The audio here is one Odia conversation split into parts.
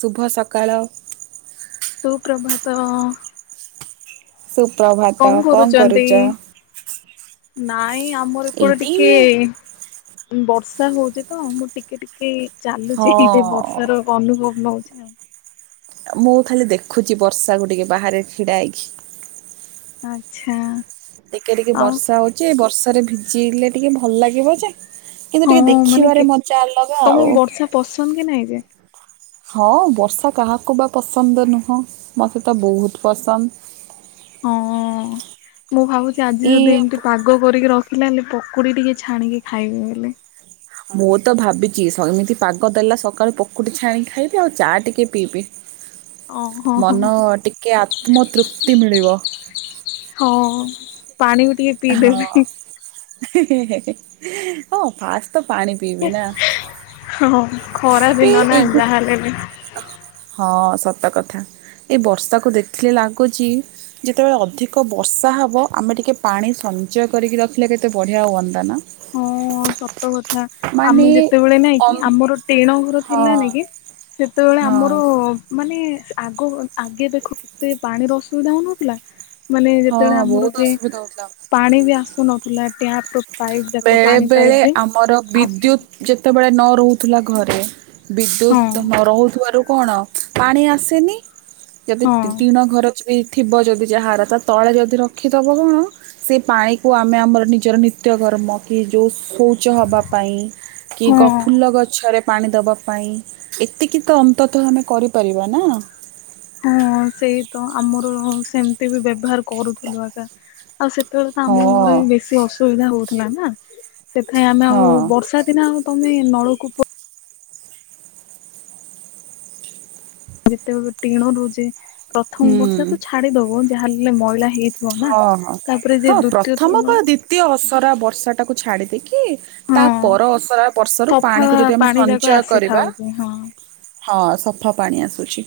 ଶୁଭ ସକାଳ। ତୁ ପ୍ରଭାତ। ସୁପ୍ରଭାତ କଣ କରୁଛନ୍ତି? କରୁଛ? ନାଇଁ ଆମର ଏପଟେ ଏଇଠି ଟିକେ ବର୍ଷା ହଉଛି ତ ମୁଁ ଟିକେ ଟିକେ ଟିକେ ଚାଲୁଚି ଏ ହଁ ବର୍ଷାର ଅନୁଭବ ନଉଛି ଆଉ। ମୁଁ ଖାଲି ଦେଖୁଛି ବର୍ଷାକୁୁ ଟିକେ ବାହାରେ ଛିଡା ହେଇକି। ଆଚ୍ଛା। ଟିକେ ଟିକେ ଆଉ ବର୍ଷା ହଉଚି ବର୍ଷାରେ ଭିଜିଲେ ଟିକେ ଭଲ ଲାଗିବ ଯେ। କିନ୍ତୁ ହଁ ଟିକେ ମାନେ କେ ଦେଖିବାରେ ମଜା ଅଲଗା ତମକୁ ଆଉ। ବର୍ଷା ପସନ୍ଦ କି ନାଇଁ ଯେ। ହଁ ବର୍ଷା କାହାକୁ ବା ପସନ୍ଦ ନୁହଁ ମୋତେ ତ ବହୁତ ପସନ୍ଦ। ହଁ ମୁଁ ଭାବୁଛି ଆଜି ଯଦି ଇଏ ଏମିତି ପାଗ ପାଗ କରିକି ରଖିଲା ହେଲେ ପକୁଡ଼ି ଟିକେ ଛାଣିକି ଖାଇବି ହେଲେ। ମୁଁ ତ ଭାବିଛି ଏମିତି ପାଗ ଦେଲା ସକାଳୁ ପୋକୁଡି ଛାଣିିକି ଖାଇବି ଆଉ ଚା ଟିକେ ପିଇବି। ଓ ହଁ ହଁ ମନ ଟିକେ ଆତ୍ମ ତୃପ୍ତି ମିଳିବ। ହଁ। ପାଣିକୁ ଟିକେ ହଁ ପିଇଦେବି ହେଁ ହେଁ ଫାଷ୍ଟ ତ ପାଣି ପିଇବି ନା ହଁ ଖରା ଏବେ ଦିନ ନା ଏଗୁ ଯାହାହେଲେ ବି ହଁ ସତ କଥା ଏଇ ବର୍ଷାକୁ ଦେଖିଲେ ଲାଗୁଛି ଯେତେବେଳେ ଅଧିକ ବର୍ଷା ହେବ ଆମେ ଟିକେ ପାଣି ସଞ୍ଚୟ କରିକି ରଖିଲେ କେତେ ବଢ଼ିଆ ହୁଅନ୍ତା ନା। ହଁ ସତକଥା ମାନେ ଆମେ ଯେତେବେଳେ ନାଇଁ କି ଅମ ଆମର ଟିଣ ଘର ହଁ ଥିଲା ନିକି ସେତେବେଳେ ହଁ ଆମର ମାନେ ଆଗ ଆଗେ ଦେଖ କେତେ ପାଣିର ଅସୁବିଧା ହଉନଥିଲା। ମାନେ ହଁ ଯେତେବେଳେ ଆମର ବହୁତ ଯେ ଅସୁବିଧା ହଉଥିଲା ପାଣି ବି ଆସୁନଥିଲା ଟ୍ୟାପ ର ପାଇପ୍ ଯାକ ପାଣି ପାଇପ୍ ବେଳେବେଳେ ଯେ ଆମର ବିଦ୍ୟୁତ ଆସୁନଥିଲା ଯେତେ ସେତେବେଳେ ନ ରହୁଥିଲା ଘରେ ବିଦ୍ୟୁତ୍ ହଁ ନ ରହୁଥିବାରୁ କଣ ପାଣି ଆସେନି ଯଦି ହଁ ତିଣ ଘର ହେଇଥିବ ଯଦି ଯାହାର ତା ତଳେ ଯଦି ରଖିଦବ କଣ ସେ ପାଣି କୁ ଆମେ ଆମର ନିଜର ନିତ୍ୟକର୍ମ କି ଯୋଉ ଶୌଚ ହବା ପାଇଁ କି ହଁ ଗ ଫୁଲ ଗଛରେ ପାଣି ଦବା ପାଇଁ ଏତିକି ତ ଅନ୍ତତଃ ଆମେ କରିପାରିବା ନା। ହଁ ସେଇତ ଆମର ସେମିତି ବି ବ୍ୟବହାର କରୁଥିଲୁ ଆକା। ଆଉ ସେତେବେଳେ ତ ଆମ ଘରେ ହଁ। ବି ବେଶୀ ଅସୁବିଧା ହଉଥିଲା ନା। ସେଥିପାଇଁ ଆମେ ହଁ ଆଉ ବର୍ଷା ଦିନ ଆଉ ତମେ ନଳକୂପ ଯେତେବେ ଟିଣ ରହୁଚି ପ୍ରଥମ ବର୍ଷା ହୁଁ ତ ଛାଡିଦବ ଯାହା ହେଲେ ମଇଳା ହେଇଥିବ ନା ହଁ ତାପରେ ଯେ ଦୁତୀୟ ଥର ତେ ଅସରା ବର୍ଷାଟାକୁ ଛାଡ଼ିଦେଇକି ହଁ ତା ପର ଅସରା ବର୍ଷାରୁ ସଫା ପାଣିକୁ ଯଦି ଆମେ ପାଣି ଯାକ ସଞ୍ଚୟ କରିବା ଆସିଥାଉଛି ହଁ ହଁ ସଫା ପାଣି ଆସୁଚି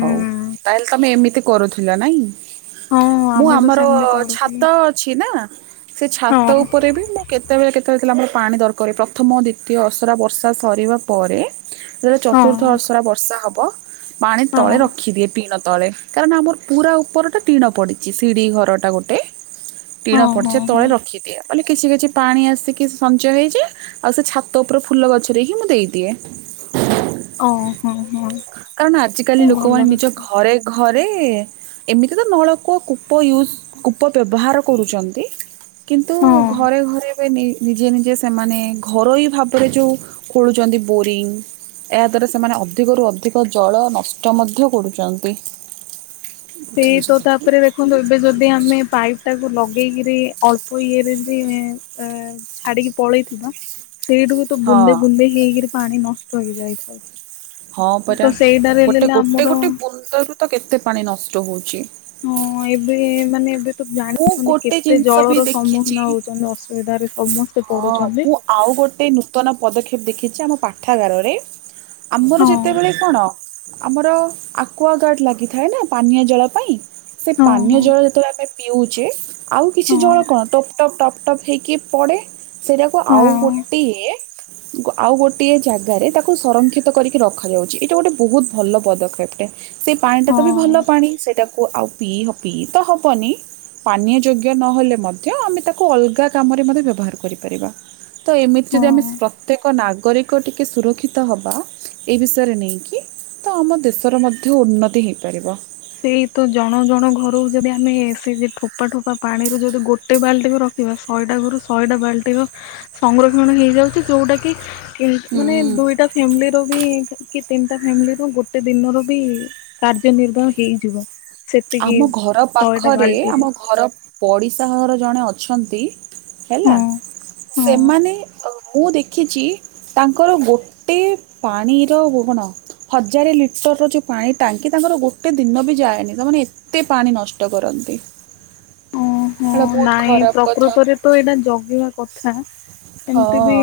ହଉ ତାହେଲେ ତମେ ଏମିତି କରୁଥିଲ ନାଇଁ ହଁ ମୁଁ ଆମେ ତ ଆମର ସେମିତି ଛାତ କରୁଥିଲୁ ଅଛି ନା ସେ ହଁ ଛାତ ଉପରେ ବି ମୁଁ କେତେବେଳେ କେତେବେଳେ ଥିଲା ଆମର ପାଣି ଦରକାର ହୁଏ ପ୍ରଥମ ଦ୍ୱିତୀୟ ଅସରା ବର୍ଷା ସରିବା ପରେ ଯେତେବେଳେ ହଁ ଚତୁର୍ଥ ଅସରା ବର୍ଷା ହବ ପାଣି ହଁ। ତଳେ ରଖିଦିଏ ଟିଣ ତଳେ। କାରଣ ଆମର ପୁରା ଉପରଟା ଟିଣ ପଡ଼ିଚି ସିଡ଼ି ଘରଟା ଗୋଟେ। ହଁ ଟିଣ ହଁ ପଡ଼ିଛି ହଁ ତଳେ ରଖିଦିଏ ବୋଲି କିଛି କିଛି ପାଣି ଆସିକି ସଞ୍ଚୟ ହେଇଯାଏ। ଆଉ ସେ ଛାତ ଉପର ଫୁଲ ଗଛରେ ହିଁ ମୁଁ ଦେଇଦିଏ। ଓ ହଁ ହଁ କାରଣ ଆଜିକାଲି ଭଲ ଲୋକମାନେ ନିଜ କଥା ଘରେ ଘରେ କି ତ ନଳକୂଅ କୂପ ୟୁଜ୍ କୂପ ବ୍ୟବହାର କରୁଛନ୍ତି। କିନ୍ତୁ ହଁ। ଘରେ ଘରେ ଏବେ ନେ ନିଜେ ନିଜେ ସେମାନେ ଘରୋଇ ଭାବରେ ଯୋଉ ଖୋଳୁଛନ୍ତି ବୋରିଙ୍ଗ ଏହାଦ୍ୱାରା ସେମାନେ ଅଧିକରୁ ଅଧିକ ଜଳ ନଷ୍ଟ ମଧ୍ୟ କରୁଛନ୍ତି। ସେଇ ତ ତାପରେ ଦେଖନ୍ତୁ ଏବେ ଯଦି ଆମେ ପାଇପ୍ ଟାକୁ ଲଗେଇକିରି ଅଳ୍ପ ଇଏରେ ବି ଛାଡିକି ପଳେଇଥିବା ସେଇଠୁ କୁ ତ ହଁ ବୁନ୍ଦେ ବୁନ୍ଦେ ହେଇକିରି ପାଣି ନଷ୍ଟ ହେଇ ଯାଇଥାଉଛି। ହଁ ପରା ଗୋଟେ ଗୋଟେ ଆମର ଗୋଟେ ବୁନ୍ଦରୁ ତ କେତେ ପାଣି ନଷ୍ଟ ହଉଛି। ହଁ ଏବେ ମାନେ ଏବେ ତ ମୁଁ ଜାଣିଛନ୍ତି ଗୋଟେ କେତେ ଜିନିଷ ଜଳ ବି ର ଦେଖିଛି ସମ୍ମୁଖୀନ ହଉଛନ୍ତି ଅସୁବିଧାରେ ସମସ୍ତେ ହଁ ପଡୁଛନ୍ତି। ମୁଁ ଆଉ ଗୋଟେ ନୂତନ ପଦକ୍ଷେପ ଦେଖିଛି ଆମ ପାଠାଗାରରେ। ଆମର ହଁ ଯେତେବେଳେ କଣ ଆମର ଆକ୍ୱଗାର୍ଡ ଲାଗିଥାଏ ନା ପାନୀୟ ଜଳ ପାଇଁ ସେ ହଁ ପାନୀୟ ଜଳ ଯେତେବେଳେ ଆମେ ପିଉଛେ ଆଉ କିଛି ହଁ ଜଳ କଣ ଟପ୍ ଟପ୍ ଟପ୍ ଟପ୍ ହେଇକି ପଡେ। ସେଇଟାକୁ ହଁ ହଁ ଆଉ ଗୋଟିଏ ଆଉ ଗୋଟିଏ ଜାଗାରେ ତାକୁ ସଂରକ୍ଷିତ କରିକି ରଖାଯାଉଛି ଏଇଟା ଗୋଟେ ବହୁତ ଭଲ ପଦକ୍ଷେପ ଟେ। ସେ ପାଣି ଟା ହଁ ତ ବି ଭଲ ପାଣି ସେଇଟାକୁ ଆଉ ପିଇ ପିଇ ତ ହବନି। ପାନୀୟ ଯୋଗ୍ୟ ନହେଲେ ମଧ୍ୟ ଆମେ ତାକୁ ଅଲଗା କାମରେ ମଧ୍ୟ ବ୍ୟବହାର କରିପାରିବା। ତ ଏମିତି ଯଦି ଆମେ ହଁ। ପ୍ରତ୍ୟେକ ନାଗରିକ ଟିକେ ସୁରକ୍ଷିତ ହବା। ଏ ବିଷୟରେ ନେଇକି ତ ଆମ ଦେଶର ମଧ୍ୟ ଉନ୍ନତି ହେଇପାରିବ। ସେଇ ତ ଜଣ ଜଣ ଘରକୁ ଯଦି ଆମେ ସେ ଯେ ଠୋପା ଠୋପା ପାଣିରୁ ଯଦି ଗୋଟେ ବାଲଟି ବି ର ଥିବା ଶଏଟା ଘରୁ ଶଏଟା ବାଲଟିର ସଂଗ୍ରକ୍ଷଣ ହେଇଯାଉଛି ଯୋଉଟାକି ହୁଁ। ମାନେ ଦୁଇଟା ଫ୍ୟାମିଲି ର ବି କି ତିନିଟା ଫ୍ୟାମିଲି ର ଗୋଟେ ଦିନର ବି କାର୍ଯ୍ୟ ନିର୍ବାହ ହେଇଯିବ। ସେତିକି ଆମ ଘର ଶହେଟା ପାଖରେ ବାଲ୍ଟିରେ ଆମ ଘର ପଡ଼ିଶା ଘର ଜଣେ ଅଛନ୍ତି ହେଲା ହଁ ହଁ। ସେମାନେ ଅ ମୁଁ ଦେ ଖିଚି ତାଙ୍କର ଗୋଟେ ପାଣିର ଗୋଗୋଣ ହଜାରେ ଲିଟର ର ଯୋଉ ପାଣି ଟାଙ୍କି ତାଙ୍କର ଗୋଟେ ଦିନ ବି ଯାଏନି ତମାନେ ଏ ତେ ପାଣି ନଷ୍ଟ କରନ୍ତି। ହଁ ଏଟା ବହୁତ ନାଇଁ ଖରାପ କଥା ପ୍ରକୃତରେ ତେ ଏଇଟା ଜଗିବା କଥା ଏମତି ହଁ। ବି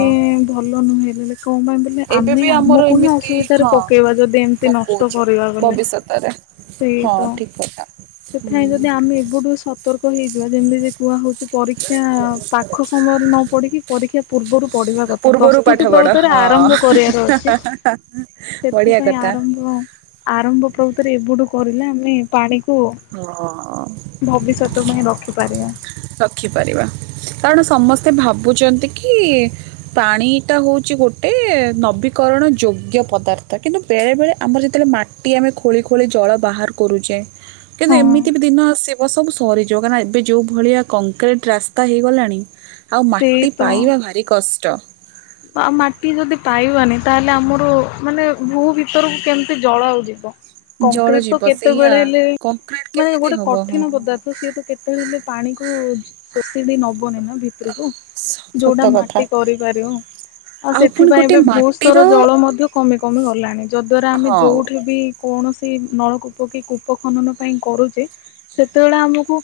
ଭଲ ନୁହେ ଲେ କଁ ପାଇଁ ଦେଲେ ଏବେ ଆମେ ବି ଆମର ଆମକୁ ହିଁ ଏମିତି ଅସୁବିଧାରେ ହଁ ପକେଇବା ଯଦି ଏମତି ନଷ୍ଟ କରିବା ବଲେ। ତା ରେ ସେଇ ହଁ ତ ଠିକ୍ କଥା। ସେଥିପାଇଁ ଯଦି ଆମେ ଏବେଠୁ ସତର୍କ ହେଇଯିବା ଯେମିତି କୁହା ହଉଚି ପରୀ [unintelligible] ପାଖ ସମୟରେ ନ ପଡ଼ିକି ପରୀକ୍ଷା ପୂର୍ବରୁ ପଢିବା କଥା ପୂର୍ବରୁ ପାଠ ପ୍ରସ୍ତୁତି ପଢ ପ୍ରଵୄତରେ ଆରମ୍ଭ ହଁ କରିବାର ଅଛି। ବଢିଆ ସେଥିପାଇଁ କଥା। ଆରମ୍ଭ ଆରମ୍ଭ ପ୍ରଭୃତିରେ ଏବଠୁ କରିଲେ ଆମେ ପାଣି ହଁ। ଭବିଷ୍ୟତ ପାଇଁ ରଖିପାରିଆ। ରଖିପାରିବା କାରଣ ସମସ୍ତେ ଭାବୁଚନ୍ତି କି ପାଣିଟା ହୋଉଚି ଗୋଟେ ନବୀକରଣ ଯୋଗ୍ୟ ପଦାର୍ଥ କିନ୍ତୁ ବେଳେ ବେଳେ ଆମର ଯେତେବେଳେ ମା ଟି ଆମେ ଖୋଳି ଖୋଳି ଜଳ ବାହାର କରୁଚେ। କିନ୍ତୁ ହଁ ଏମିତି ବି ଦିନ ଆସିବ ସବୁ ସରିଯିବ କାଁଇ ଏବେ ଯୋଉ ଭଳିଆ କଂକ୍ରିଟ୍ ରାସ୍ତା ହୋଇଇଗଲାଣି ଆଉ ସେଇ ମାଟି ପାଇବା ଭାରି କଷ୍ଟ। ଆ ମାଟି ଯଦି ପାଇବାନି ତାହେଲେ ଆମର ମାନେ ଭୂ ଭିତରକୁ କେମିତି ଜଳ ଆଉ ଯିବ? ଜଳ କଂକ୍ରିଟ ତ ଜୀବ ସେଇଆ କେତେବେଳେ ହେଲେ କଂକ୍ରିଟ ମାଏ କେମିତି ଗୋଟେ ହବ ହଁ। କଠିନ ପଦାର୍ଥ ସିଏ ତ କେ ତେବେଳେ ହେଲେ ପାଣି କ ଶୋଷିଡି ନବନି ନା ଭିତରକୁ। ଯୋଉଟା ସତ କଥା। ମାଟି କରିପାରିବ। ଆଉ ପୁଣି ସେଥିପାଇଁ ଗୋଟେ ଏବେ ମାଟିର ଭୂସ୍ତର ଜଳ ମଧ୍ୟ କମି କମି ଗଲାଣି ଯଦ୍ଵାରା ଆମେ ହଁ। ଯୋଉଠି ବି କୌଣସି ନଳକୂପ କି କୂପ ଖନନ ପାଇଁ କରୁଚେ ସେତେବେଳେ ଆମକୁ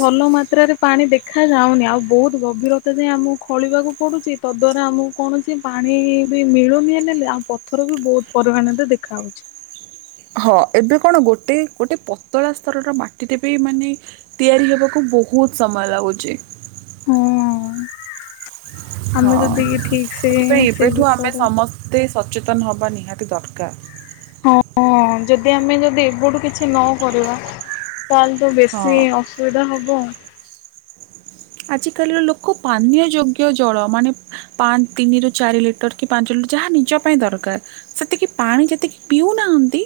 ଭଲ ମାତ୍ରାରେ ପାଣି ଦେଖା ଯାଉନି ଆଉ ବହୁତ ଗଭୀରତା ଯାଏ ଆମ ଖଳିବାକୁ ପଡୁଛି ତ ଦ୍ୟାରା ଆମ କୌଣସି ପାଣି ବି ମିଳୁନି ହେଁଲେ ପଥର କୁ ବହୁତ ପରିମାଣରେ ଦେଖାହଉଚି। ହଁ ଏବେ କଣ ଗୋଟେ ଗୋଟେ ପତଳା ସ୍ତରର ମାଟିରେ ବି ମାନେ ତିଆରି ହେବାକୁ ବହୁତ ସମୟ ଲାଗୁଚି। ହୁଁ ଆମେ ହଁ। ଯଦି ଠିକ ସେ ସେଇ ବିଷରେ ତେ ସଚେତନ ହେବା ନିହାତି ଦରକାର। ହଁ ଯଦି ଆମେ ଯଦି ଏବଠୁ କିଛି ନ କରିବା ତାହେଲେ ତ ବେଶୀ ହଁ। ଅ ସୁଦା ହବ। ଆଜ କାଲିର ଲୋକ ପାନୀୟ ଯୋଗ୍ୟ ଜଳ ମାନେ ପାଞ୍ଚ ତିନିରୁ ଚାରି ଲିଟର କି ପାଞ୍ଚ ଲି ଯାହା ନିଜ ପାଇଁ ଦରକାର ସେତିକି ପାଣି ଯେତିକି ପିଉନାହାନ୍ତି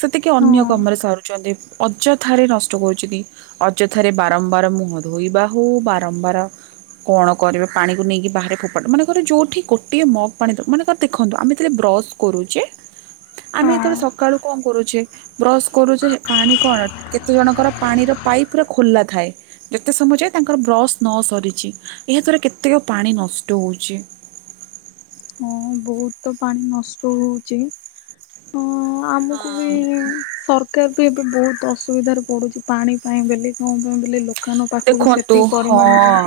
ସେତିକି ହଁ ଅନ୍ୟ କମରେ ସରୁଚନ୍ତି ଅଯଥାରେ ନଷ୍ଟ କରୁଚିଦି। ଅଯଥାରେ ବାରମ୍ବାର ମୁହଁ ଧୋଇବା ହଉ ବା ବାର କଣ କରିବେ ପାଣିକୁ ନେଇକି ବାହରେ ଫୋ ମନେକର ଯେଉଠି ଗୋଟିଏ ମଗ ପାଣି ଦ ମାନେକ ଦେଖନ୍ତୁ ଆମେ ତ୍ରେ ବ୍ରସ୍ କରୁଚେ ଆମେ ଏତେବେଳେ ହଁ। ସକାଳୁ କଁ କରୁଛେ ବ୍ରଶ କରୁଚେ ପାଣି କଣ କେତେ ଜଣଙ୍କର ପାଣିର ପାଇପ ପୁରା ଖୋଲା ଥାଏ ଯେତେ ସମୟ ଯାଏ ତାଙ୍କର ବ୍ରସ୍ ନସରିଚି ଏହାଦ୍ୱାରା କେତେକ ପାଣି ନଷ୍ଟ ହୋଉଚି। ହଁ ବହୁତ ପାଣି ନଷ୍ଟ ହଉଚି ଅ ଆମକୁ ବି ସରକାର ବି ଏବେ ବହୁତ ଅସୁବିଧାରେ ପଡୁଛି ପାଣି ପାଇଁ ବେଲେ କଁ ପାଇଁ ବେଲେ ଲୋ କାନ ପାଖକୁ ଦେଖନ୍ତୁ ସେତିକି ପରିମାଣରେ ହଁ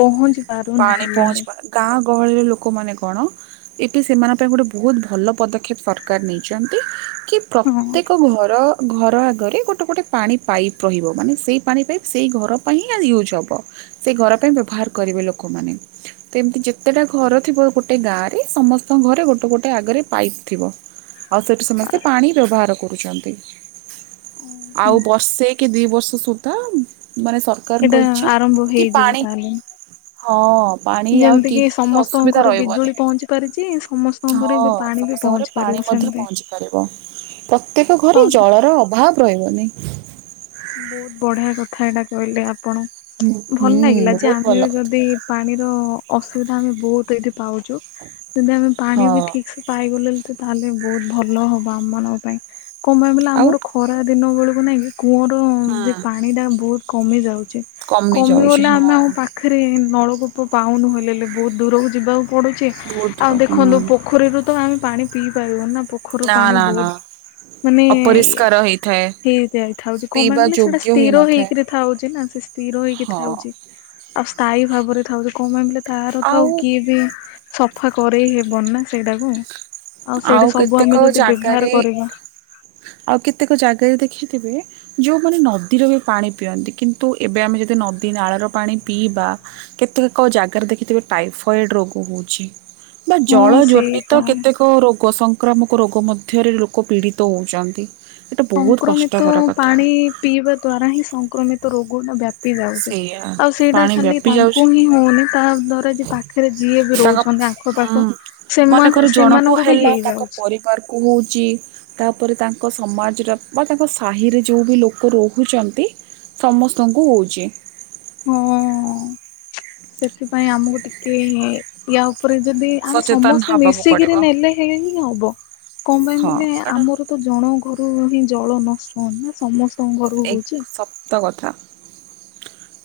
ପହଞ୍ଚି ପାରୁନି ହେଲେଣି। କା ଗହଳି ଲୋକମାନେ କଣ ଏଠୁ ସେମାନଙ୍କ ପାଇଁ ଗୋଟେ ବହୁତ ଭଲ ପଦକ୍ଷେପ ସରକାର ନେଇଚନ୍ତି କି ହଁ ହଁ ପ୍ରତ୍ୟେକ ଗୁହର। ଘର ଆଗରେ ଗୋଟେ ଗୋଟେ ପାଣି ପାଇପ୍ ରହିବ ମାନେ ସେଇ ପାଣି ପାଇପ୍ ସେଇ ଘର। ପାଇ ହି ଆଜି ୟୁଜ୍ ହବ ସେ ଘର ପାଇଁ ବ୍ୟବହାର କରିବେ ଲୋକମାନେ। ତ ଏମିତି ଯେତେଟା ଘର ଥିବ ଗୋଟେ ଗାଁ ରେ ସମସ୍ତଙ୍କ ଘରେ ଗୋଟେ ଗୋଟେ ଆଗରେ ପାଇପ ଥିବ। ଆଉ ସେଠୁ ସମସ୍ତେ ପାଣି ବ୍ୟବହାର କରୁଛନ୍ତି। ଆଉ ବର୍ଷେ କି ଦି ବର୍ଷ ସୁଦ୍ଧା ମାନେ ସ ଏଇଟା ଆରମ୍ଭ ହେଇଯିବ ତାହେଲେ। ହଁ ପା ଯେମିତି କି ସମସ୍ତଙ୍କ ଘରେ ବିଜୁଳି ପହଞ୍ଚି ପାରିଛି ସମସ୍ତ। ହଁ ସମସ୍ତଙ୍କରେ ପାଣି ମଧ୍ୟ ପହଞ୍ଚି ପାରିବ ପ୍ରତ୍ୟେକ ଘରେ ସରି ଜଳର ଅଭାବ। ରହିବନିଁ। ବହୁତ ବଢିଆ କଥା ଏଇଟା କହିଲେ ଆପଣ ହୁଁ ଭଲ ହୁଁ ଲାଗିଲା ଯେ ବହୁତ ଆମେ ଭଲ କଥା। ଯଦି। ପାଣିର ଅ ଅସୁବିଧା ଆମେ ବହୁତ ଏଇଠି ପାଉଛୁ ଯଦି ଆମେ ପାଣି ବି ହଁ ଠିକ ସେ। ପାଇଗଲେଣି ତ ତାହେଲେ ବହୁତ ଭଲ ହବ ଆମ ମାନଙ୍କ ପାଇଁ କମେଇଲେ ଆଉ ଆମର ଖ ଖରା ଦିନ ବେଳକୁ ନାଇଁକି କୂଅର ଯେ ପାଣିଟା ବହୁତ କମିଯାଉଛି। କମି ଯାଉଛି କମିଗଲେ ଆମେ ହଁ ଆମ ପାଖରେ ନଳକୂପ ପାଉନୁ ହେଲେ ହେ ବହୁତ ଦୂରକୁ ଯିବାକୁ ପଡୁଚି ବହୁତ ଦୂର ଆଉ ହୁଁ ଦେଖନ୍ତୁ ପୋଖରୀରୁ ତ ଆମେ ପାଣି ପିଇ ପାରିବ ନା ପୋଖରୁ ନା ପାଣି ନା ନା ବହୁତ ମାନେ ଅପରିଷ୍କାର ହେଇଥାଏ। ଇଏ ହେଇଥାଏ। ଥାଉଛି କ ପାଇଁ ପିଇବା ବୋଲି ସେଟା ଯୋଗ୍ୟ ସ୍ଥିର ହେଇନଥାଏ। ହେଇକିରି ଥାଉଛି ନା ସେ ସ୍ଥିର ହେଇକି ହଁ ଥାଉଛି। ଆଉ ସ୍ଥାୟୀ ଭାବରେ ଥାଉଛି କଣ ପାଇଁ ବଲେ ତାର ତ ଆଉ କିଏ ବି ସଫା କରେଇ ହେବନି ନା ସେଇଟାକୁ ଆଉ ଆଉ ସେଇଠି ସବୁ କେତେକ ଆମେ ଯଦି ବ୍ୟବହାର ଜାଗାରେ କରିବା ଆଉ କେତେକ ଜାଗାରେ ଦେଖିଥିବେ ଯେଉଁମାନେ ନଦୀର ବି ପାଣି ପିଅନ୍ତି କିନ୍ତୁ ଏବେ ଆମେ ଯଦି ନଦୀ ନାଳର ପାଣି ପିଇବା କେତେ କ ଜାଗାରେ ଦେଖିଥିବେ ଟାଇଫଏଡ ରୋଗ ହଉଛି ବା ହଁ ଜଳ ସେଇ ଯୋନିତ ତ କେ ଏକ ରୋଗ ସଂକ୍ରାମକ ରୋଗ ମଧ୍ୟରେ ଲୋକ ପୀଡ଼ିତ ହେଉଛନ୍ତି। ସଂକ୍ରମିତ ପାଣି ପିଇବା ଦ୍ଵାରା ହିଁ ସଂକ୍ରମିତ ରୋଗଟା ବ୍ୟା ପି ଯାଉଛି ସେଇଆ ଆଉ ସେଇଟା ପାଣି ଖାଲି ବ୍ୟାପି ତାଙ୍କୁ ଯାଉଛି। ହିଁ ହଉନି ତା ଦ୍ଵାରା ଯେ ପାଖରେ ଯିଏ ବି ରହୁଛନ୍ତି ଆ ହଁ ମନେକର ଜଣ କୁ ବି ହେଲା ତାଙ୍କ ହେଇଯାଉଛି ପରିବାର କୁ ହଉଛି ତାପରେ ତାଙ୍କ ସମାଜର ବା ତାଙ୍କ ସାହିରେ ଯେଉଁ ବି ଲୋକ ରହୁଛନ୍ତି। ସମସ୍ତଙ୍କୁ ହଉଛି ହଁ ସେଥିପାଇଁ ଆମକୁ ଟିକେ ଏ ୟା ଉପରେ ଯଦି ଆମେ ସଚେତନ ସମସ୍ତେ ହବାକୁ ପଡିବ ମିଶିକିରି ନେଲେ ହେ ହିଁ ହବ କଣ ପାଇଁ ହଁ ବଲେ କାରଣ ଆମର ତ ଜଣକ ଘରୁ ହିଁ ଜଳ ନଷ୍ଟ ହୁ ନା ସମସ୍ତେ ଏକ ଶପ୍ତ କଥା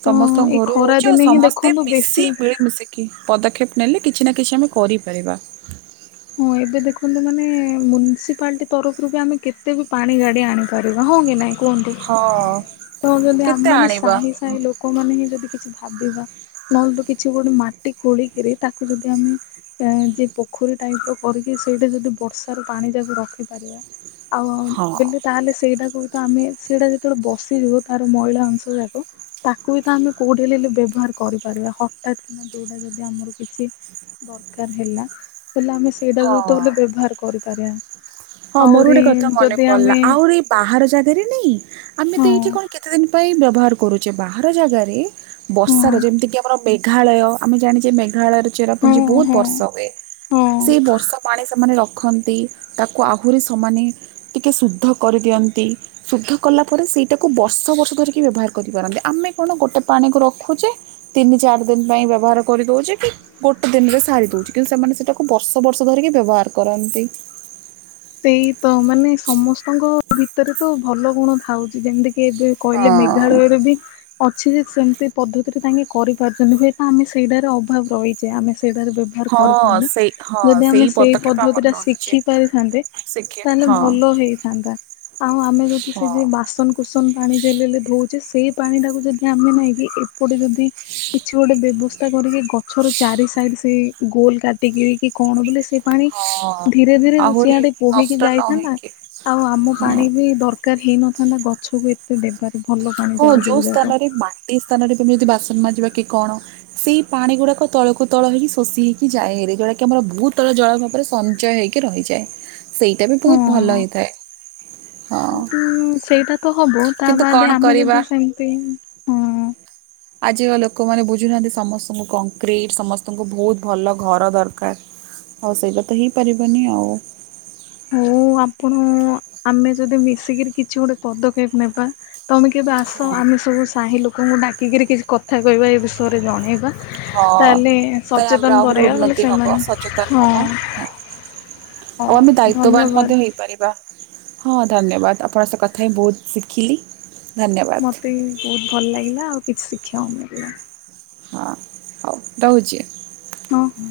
ତ ସମସ୍ତଙ୍କ ଏଇ ଘରୁ ଖରା ହଉଛି ଆଉ ଦିନେ ହିଁ ସମସ୍ତେ ଦେଖନ୍ତୁ ମିଶି ବେଶୀ ମିଳିମିଶି କି ପଦକ୍ଷେପ ନେଲେ କିଛି ନା କିଛି ଆମେ କରିପାରିବା ହଁ ଏବେ ଦେଖନ୍ତୁ ମାନେ ମୁନିସିପାଲିଟି ତରଫରୁ ବି ଆମେ କେତେ ବି ପାଣି ଗାଡି ଆଣିପାରିବା ହଁ କି ନାଇଁ କୁହନ୍ତି ହଁ ତ ଯଦି କେତେ ଆମେମାନେ ଆଣିବା ସାହି ସାହି ଲୋକମାନେ ହିଁ ଯଦି କିଛି ଭାବିବା ନହିଁ ତ କିଛି ଗୋଟେ ମାଟି ଖୋଳିକିରି ତାକୁ ଯଦି ଆମେ ଏ ଯିଏ ପୋଖରୀ ଟାଇପ ର କରିକି ସେଇଟା ଯଦି ବର୍ଷ ର ପାଣି ଯାକ ରଖିପାରିବା ଆଉ ଆମ ହଁ ଦିନ୍ ତାହେଲେ ସେଇଟାକୁ ତ ଆମେ ସେଇଟା ଯେତେବେଳେ ବସିଯିବ ତାର ମଇଳା ଅଂଶ ଯାକ ତାକୁ ବି ତ ଆମେ କୋଉଠି ହେଲେ ବେ ବ୍ୟବହାର କରିପାରିବା ହଠାତ୍ କି ନା ଯୋଉଟା ଯଦି ଆମର କିଛି ଦରକାର ହେଲା ହେଲେ ଆମେ ସେଇଟାକୁ ତ ହଁ ଆମେ ବ୍ୟବହାର କରିପାରିବା ହଁ ମୋର ଆହୁରି ଗୋଟେ କଥା ମନେ ଯଦି ପଡିଲା ଆମେ ଆହୁରି ବାହାର ଜାଗାରେ ନାଇଁ ଆମେ ତ ହଁ ଏଇଠି କଣ କେତେଦିନ ପାଇଁ ବ୍ୟବହାର କରୁଛେ ବାହାର ଜାଗାରେ ହଁ ବର୍ଷାର ଯେମିତିକି ଆମର ମେଘାଳୟ ଆମେ ଜାଣିଛେ ମେଘାଳୟର ଚେର ପୁଞ୍ଜି ହଁ ବୁଏ ହଁ ବର୍ଷ ହୁଏ ହଁ ସେଇ ବର୍ଷା ପାଣି ସେମାନେ ରଖନ୍ତି ତା କୁ ଆହୁରି ସମାନେ ଟିକେ ଶୁଦ୍ଧ କରିଦିଅନ୍ତି। ଶୁଦ୍ଧ କଲା ପରେ ସେଇଟାକୁ ବର୍ଷ ବର୍ଷ ଧରିକି ବ୍ୟବହାର କରିପାରନ୍ତି ଆମେ କଣ ଗୋଟେ ପାଣିକୁ ରଖୁଛେ ତିନି ଚାରି ଦିନ ପାଇଁ ବ୍ୟବହାର କରିଦଉଛି କି। ଗୋଟେ ଦିନରେ ସାରି ଦଉଛି କିନ୍ତୁ ସେମାନେ ସେଇଟାକୁ ବର୍ଷ ବର୍ଷ ଧରିକି ବ୍ୟବହାର କରନ୍ତି। ସେଇ ତ ମାନେ ସମସ୍ତଙ୍କ ଭିତରେ ତ ଭଲ ଗୁଣ ଥାଉଛି ଯେମିତିକ। କିଏ ଏବେ କହିଲେ ହଁ। ମେଘାଳୟରେ ବି। ଅଛି ଯେ ସେମିତି ପଦ୍ଧତିରେ ତାଙ୍କେ କରିପାରୁଛନ୍ତି ହୁଏତ ଆମେ ସେଇଟାର ଅଭାବ ରହିଛେ। ଯେ ଆମେ ସେଇଟାରେ ବ୍ୟବହାର ହଁ କରିପାରୁନ ସେଇ ହଁ ଯଦି ଆମେ ସେଇ ପଦକ୍ଷେପ ଆମର ପଦ୍ଧତି ଟା ରହିଛି ଶିଖି ପାରିଥାନ୍ତେ‌। ଶିଖି ତାହେଲେ ହଁ ଭଲ ହେଇଥାନ୍ତା ଆଉ ଆମେ ଯଦି ସେ ହଁ। ଯିଏ ବାସନ। ଉସୁମ୍ ପାଣି ଯେଲେ ଧଉଛେ ସେଇ ପାଣି ଟାକୁ ଯଦି ଆମେ ନେଇକି ଏପଟେ ଯଦି। କିଛି ଗୋଟେ ବ୍ୟବସ୍ଥା କରିକି ଗଛର ଚାରି ସାଇଡ ସେ ଗୋଲ କାଟିକ କି କଣ ବୋଲେ ସେ। ପାଣି ହଁ ଧୀରେ ଧୀରେ ଆହୁରି ସିଆଡେ ବୋହିକି ନଷ୍ଟ ନ ଯାଇଥାନ୍ତା ହେଇକି ଆଉ ଆମ ହଁ। ପାଣି। ଦରକାର ହେଇନଥାନ୍ତା ଗଛକୁ ଏତେ ଦେବାରେ ଭଲ ପାଣି ଯାକ ଯୋଉ ଯାକ। ଗୋଟିଏ ସ୍ଥାନରେ ତୁମେ ଯଦି ବାସନ ମାଯିବା କି କଣ। ସେଇ ପାଣି ଗୁଡାକ ତଳକୁ ତଳ ହେଇକି ଶୋଷି ହେଇକି ଯାଏହେରି ଯଉଟାକ କି ଆମର ଭୂତଳ ଜଳ ଭାବରେ ସଞ୍ଚୟ ହେଇକି। କି ରହିଯାଏ ସେଇଟା ବି ବହୁତ ଭଲ ହଁ ହେଇଥାଏ ହଁ ସେଇଟା ତ ହବ ତା କିନ୍ତୁ କଣ ବାଦ ଆମେ କରିବା ଯଦି ସେମିତି ହଁ। ଆଜିକା ଲୋକମାନେ ବୁଝୁନାହାନ୍ତି ସମସ୍ତଙ୍କୁ କଂକ୍ରିଟ୍ ସମସ୍ତଙ୍କୁ ବହୁତ ଭଲ ଘର ଦରକାର। ହଉ ସେଇଟା ତ ହେଇପାରିବନି ଆଉ। ମୁଁ ଆପଣ ଆମେ ଯଦି ମିଶିକିରି କିଛି ଗୋଟେ ପଦକ୍ଷେପ ନେବା। ତମେ କେବେ ଆସ ହଁ ଆମେ ସବୁ ସାହି ଲୋକଙ୍କୁ ଡାକିକିରି କିଛି କଥା କହିବା ଏ ବିଷୟରେ ଜଣେଇବା। ହଁ ତାହେଲେ ତ ଆମର ସଚେତନ ଆହୁରି କରେଇବା ବୋଲି ଉନ୍ନତି ହବ ସେମାନେ ସଚେତନ ହଁ। ହବ ହଉ ଭ। ର୍ତ୍ତବାନ ମଧ୍ୟ ହୋଇପାରିବା ହଁ ଧନ୍ୟବାଦ୍ ଆପଣ ସେ କଥା ହିଁ ବହୁତ ଶିଖିଲି। ଧନ୍ୟବାଦ ମତେ ବହୁତ ଭଲ ଲାଗିଲା ଆଉ କିଛି ଶିଖିବାକୁ ମିଳିଲା। ହଁ ହଉ ରହୁଛି। ଓହୋ।